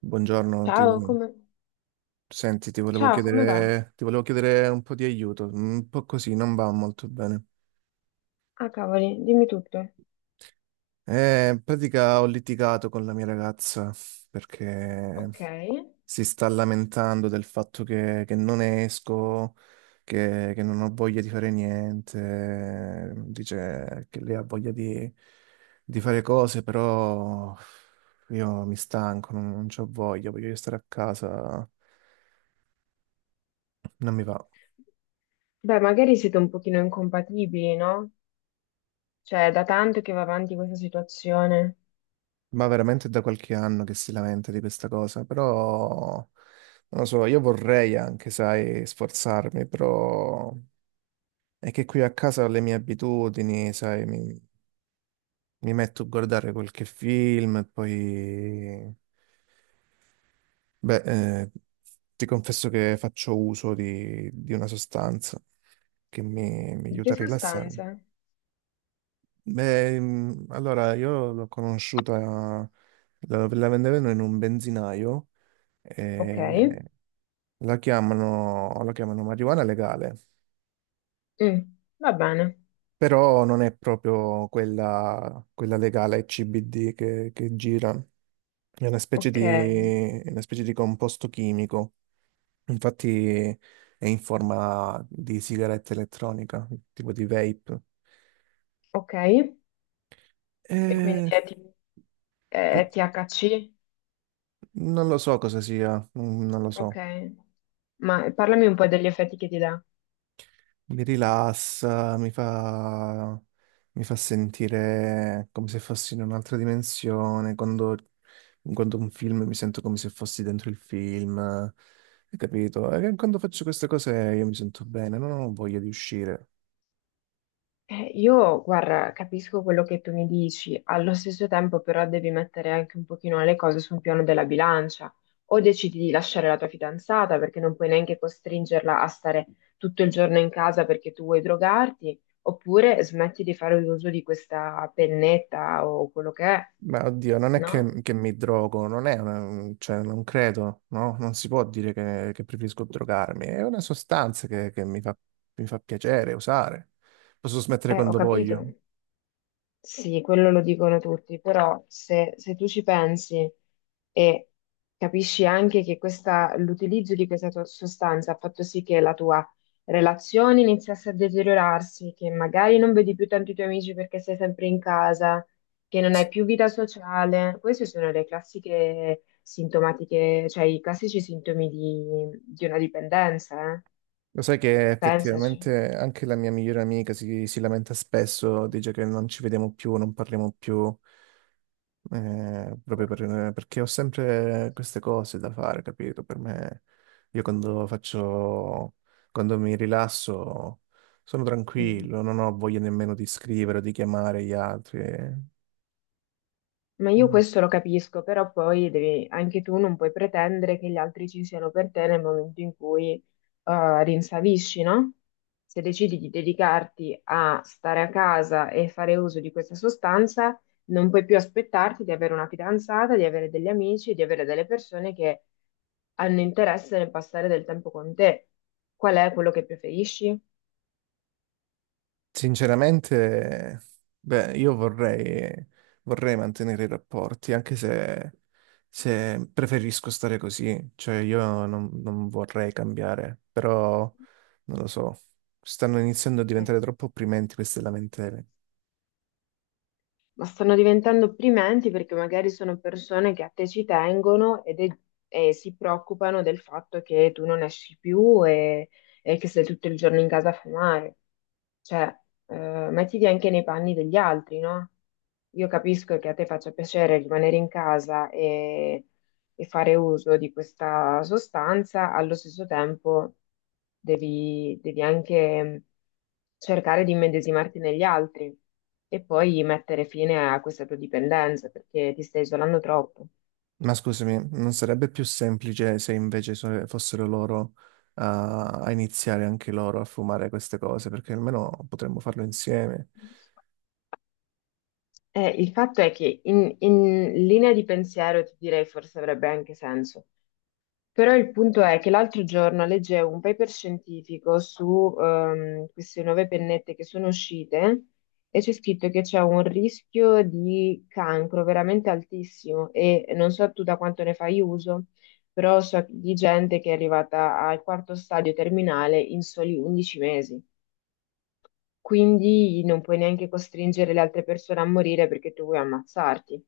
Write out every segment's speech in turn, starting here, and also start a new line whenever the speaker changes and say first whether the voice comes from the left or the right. right: Buongiorno,
left: Ciao, come...
right: senti,
left: Ciao, come va?
right: ti volevo chiedere un po' di aiuto, un po' così, non va molto bene.
left: Ah, cavoli, dimmi tutto.
right: In pratica ho litigato con la mia ragazza perché
left: Ok.
right: si sta lamentando del fatto che non esco, che non ho voglia di fare niente, dice che lei ha voglia di fare cose, però io mi stanco, non c'ho voglia, voglio stare a casa, non mi va.
left: Beh, magari siete un pochino incompatibili, no? Cioè, è da tanto che va avanti questa situazione.
right: Ma veramente da qualche anno che si lamenta di questa cosa, però non lo so, io vorrei anche, sai, sforzarmi, però è che qui a casa ho le mie abitudini, sai, mi metto a guardare qualche film e poi, beh, eh, ti confesso che faccio uso di una sostanza mi
left: Di
right: aiuta
left: che
right: a rilassarmi.
left: sostanze?
right: Beh, allora io l'ho conosciuta, la vendevano in un benzinaio.
left: Ok.
right: E la chiamano marijuana legale,
left: Mm, va bene.
right: però non è proprio quella, quella legale CBD che gira, è una specie di,
left: Ok,
right: è una specie di composto chimico, infatti è in forma di sigaretta elettronica, tipo di vape.
left: ok. E quindi
right: E-
left: è, è THC?
right: Non lo so cosa sia, non lo
left: Ok.
right: so.
left: Ma parlami un po' degli effetti che ti dà.
right: Mi rilassa, mi fa sentire come se fossi in un'altra dimensione. Quando guardo un film mi sento come se fossi dentro il film. Hai capito? E quando faccio queste cose io mi sento bene, non ho voglia di uscire.
left: Io, guarda, capisco quello che tu mi dici, allo stesso tempo però devi mettere anche un pochino le cose sul piano della bilancia, o decidi di lasciare la tua fidanzata perché non puoi neanche costringerla a stare tutto il giorno in casa perché tu vuoi drogarti, oppure smetti di fare uso di questa pennetta o quello che è,
right: Ma oddio, non è
left: no?
right: che mi drogo, non è una, cioè, non credo, no? Non si può dire che preferisco drogarmi. È una sostanza che mi fa piacere usare. Posso smettere
left: Ho
right: quando
left: capito.
right: voglio.
left: Sì, quello lo dicono tutti, però se tu ci pensi e capisci anche che l'utilizzo di questa sostanza ha fatto sì che la tua relazione iniziasse a deteriorarsi, che magari non vedi più tanti tuoi amici perché sei sempre in casa, che non hai più vita sociale, queste sono le classiche sintomatiche, cioè i classici sintomi di una dipendenza, eh?
right: Lo sai che
left: Pensaci.
right: effettivamente anche la mia migliore amica si lamenta spesso, dice che non ci vediamo più, non parliamo più, perché ho sempre queste cose da fare, capito? Per me, io quando faccio, quando mi rilasso, sono
left: Mm.
right: tranquillo, non ho voglia nemmeno di scrivere o di chiamare gli altri.
left: Ma io questo lo capisco, però poi devi, anche tu non puoi pretendere che gli altri ci siano per te nel momento in cui rinsavisci, no? Se decidi di dedicarti a stare a casa e fare uso di questa sostanza, non puoi più aspettarti di avere una fidanzata, di avere degli amici, di avere delle persone che hanno interesse nel passare del tempo con te. Qual è quello che preferisci?
right: Sinceramente, beh, vorrei mantenere i rapporti, anche se, se preferisco stare così, cioè io non, non vorrei cambiare, però non lo so, stanno iniziando a
left: Eh.
right: diventare troppo opprimenti queste lamentele.
left: Ma stanno diventando opprimenti perché magari sono persone che a te ci tengono e si preoccupano del fatto che tu non esci più e che sei tutto il giorno in casa a fumare. Cioè, mettiti anche nei panni degli altri, no? Io capisco che a te faccia piacere rimanere in casa e fare uso di questa sostanza, allo stesso tempo devi, devi anche cercare di immedesimarti negli altri e poi mettere fine a questa tua dipendenza perché ti stai isolando troppo.
right: Ma scusami, non sarebbe più semplice se fossero loro a iniziare anche loro a fumare queste cose, perché almeno potremmo farlo insieme.
left: Il fatto è che in linea di pensiero ti direi forse avrebbe anche senso, però il punto è che l'altro giorno leggevo un paper scientifico su queste nuove pennette che sono uscite e c'è scritto che c'è un rischio di cancro veramente altissimo e non so tu da quanto ne fai uso, però so di gente che è arrivata al quarto stadio terminale in soli 11 mesi. Quindi non puoi neanche costringere le altre persone a morire perché tu vuoi ammazzarti.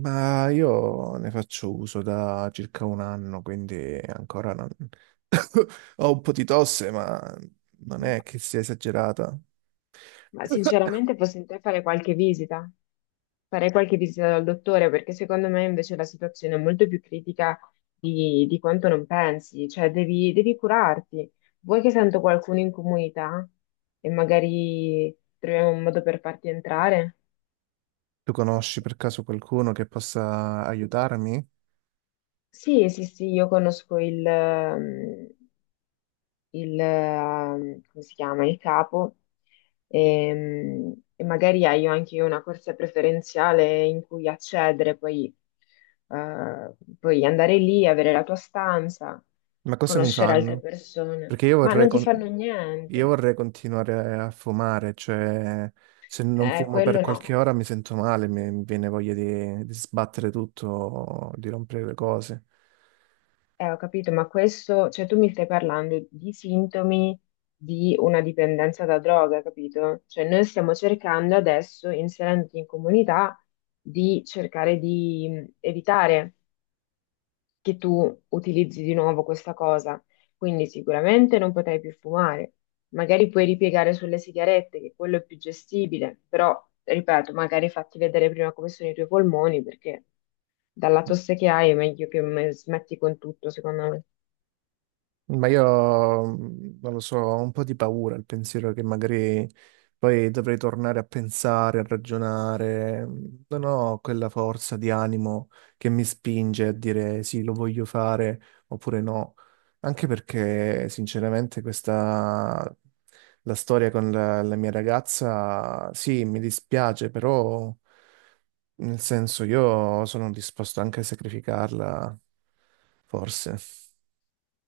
right: Ma io ne faccio uso da circa un anno, quindi ancora non... Ho un po' di tosse, ma non è che sia esagerata.
left: Ma sinceramente, fossi in te, fare qualche visita. Farei qualche visita dal dottore perché secondo me invece la situazione è molto più critica di quanto non pensi, cioè devi, devi curarti. Vuoi che sento qualcuno in comunità e magari troviamo un modo per farti entrare?
right: Tu conosci per caso qualcuno che possa aiutarmi?
left: Sì, sì, sì, io conosco il, come si chiama, il capo e, magari hai anche una corsia preferenziale in cui accedere, poi eh, puoi andare lì, avere la tua stanza,
right: Ma cosa mi
left: conoscere altre
right: fanno?
left: persone,
right: Perché
left: ma non ti fanno
right: io
left: niente.
right: vorrei continuare a fumare, cioè se non fumo per
left: Quello
right: qualche
left: no.
right: ora mi sento male, mi viene voglia di sbattere tutto, di rompere le cose.
left: Ho capito, ma questo, cioè tu mi stai parlando di sintomi di una dipendenza da droga, capito? Cioè noi stiamo cercando adesso, inserendoti in comunità, di cercare di evitare che tu utilizzi di nuovo questa cosa. Quindi sicuramente non potrai più fumare, magari puoi ripiegare sulle sigarette, che quello è più gestibile, però, ripeto, magari fatti vedere prima come sono i tuoi polmoni, perché dalla tosse che hai è meglio che smetti con tutto, secondo me.
right: Ma io non lo so, ho un po' di paura al pensiero che magari poi dovrei tornare a pensare, a ragionare. Non ho quella forza di animo che mi spinge a dire sì, lo voglio fare oppure no. Anche perché, sinceramente, questa la storia con la mia ragazza, sì, mi dispiace, però nel senso io sono disposto anche a sacrificarla, forse.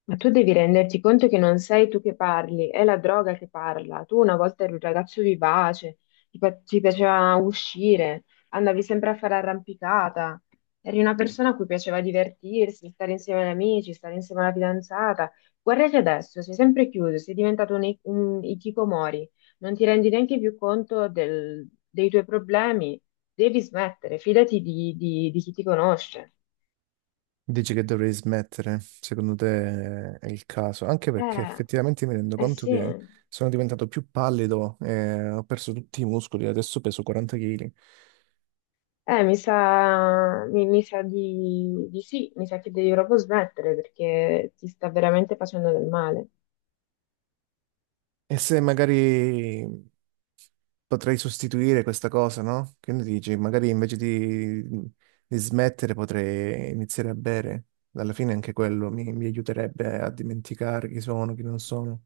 left: Ma tu devi renderti conto che non sei tu che parli, è la droga che parla. Tu una volta eri un ragazzo vivace, ti, ti piaceva uscire, andavi sempre a fare arrampicata, eri una persona a cui piaceva divertirsi, stare insieme agli amici, stare insieme alla fidanzata. Guarda che adesso sei sempre chiuso, sei diventato un, un hikikomori, non ti rendi neanche più conto dei tuoi problemi. Devi smettere, fidati di, di chi ti conosce.
right: Dici che dovrei smettere, secondo te è il caso, anche perché
left: Eh,
right: effettivamente mi rendo
left: eh
right: conto
left: sì.
right: che sono diventato più pallido, ho perso tutti i muscoli, adesso peso 40 kg.
left: Mi sa, mi sa di sì, mi sa che devi proprio smettere perché ti sta veramente facendo del male.
right: E se magari potrei sostituire questa cosa, no? Che ne dici? Magari di smettere potrei iniziare a bere. Alla fine anche mi aiuterebbe a dimenticare chi sono, chi non sono.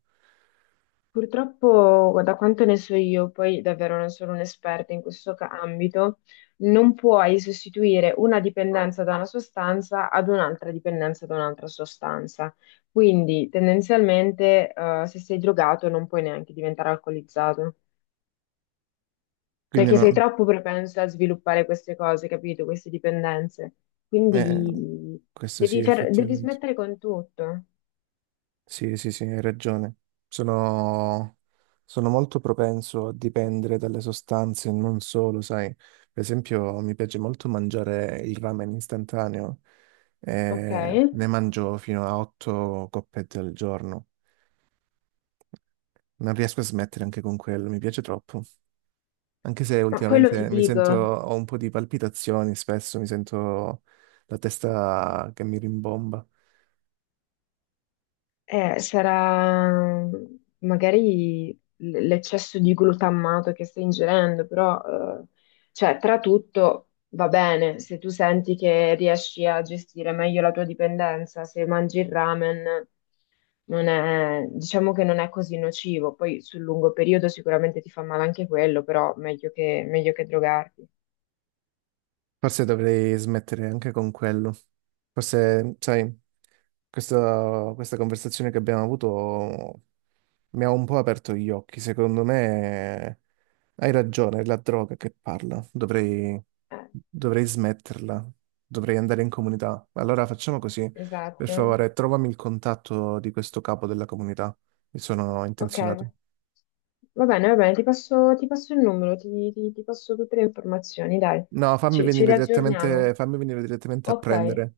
left: Purtroppo, da quanto ne so io, poi davvero non sono un'esperta in questo ambito, non puoi sostituire una dipendenza da una sostanza ad un'altra dipendenza da un'altra sostanza. Quindi, tendenzialmente, se sei drogato non puoi neanche diventare alcolizzato.
right: Quindi
left: Perché sei
right: no,
left: troppo propenso a sviluppare queste cose, capito? Queste dipendenze.
right: eh,
left: Quindi
right: questo sì,
left: devi, devi
right: effettivamente.
left: smettere con tutto,
right: Sì, sì, sì, hai ragione. Sono, sono molto propenso a dipendere dalle sostanze, non solo, sai. Per esempio, mi piace molto mangiare il ramen istantaneo,
left: ok?
right: e ne mangio fino a 8 coppette al giorno. Non riesco a smettere anche con quello, mi piace troppo. Anche se
left: Ma quello ti
right: ultimamente
left: dico.
right: ho un po' di palpitazioni, spesso mi sento la testa che mi rimbomba.
left: Sarà magari l'eccesso di glutammato che stai ingerendo, però, eh, cioè, tra tutto va bene se tu senti che riesci a gestire meglio la tua dipendenza, se mangi il ramen, non è, diciamo che non è così nocivo. Poi sul lungo periodo sicuramente ti fa male anche quello, però meglio che drogarti.
right: Forse dovrei smettere anche con quello. Forse, sai, questa conversazione che abbiamo avuto mi ha un po' aperto gli occhi. Secondo me hai ragione, è la droga che parla.
left: Eh,
right: Dovrei smetterla, dovrei andare in comunità. Allora facciamo così, per
left: esatto.
right: favore, trovami il contatto di questo capo della comunità. Mi sono
left: Ok,
right: intenzionato.
left: va bene, va bene, ti passo il numero, ti, ti passo tutte le informazioni, dai,
right: No,
left: ci riaggiorniamo.
right: fammi venire direttamente a
left: Ok,
right: prendere.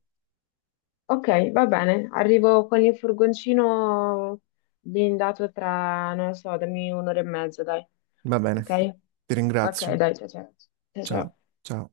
left: ok, va bene, arrivo con il furgoncino blindato tra, non lo so, dammi un'ora e mezza, dai,
right: Va bene,
left: ok?
right: ti
left: Ok,
right: ringrazio.
left: dai, ciao ciao. Ciao ciao.
right: Ciao, ciao.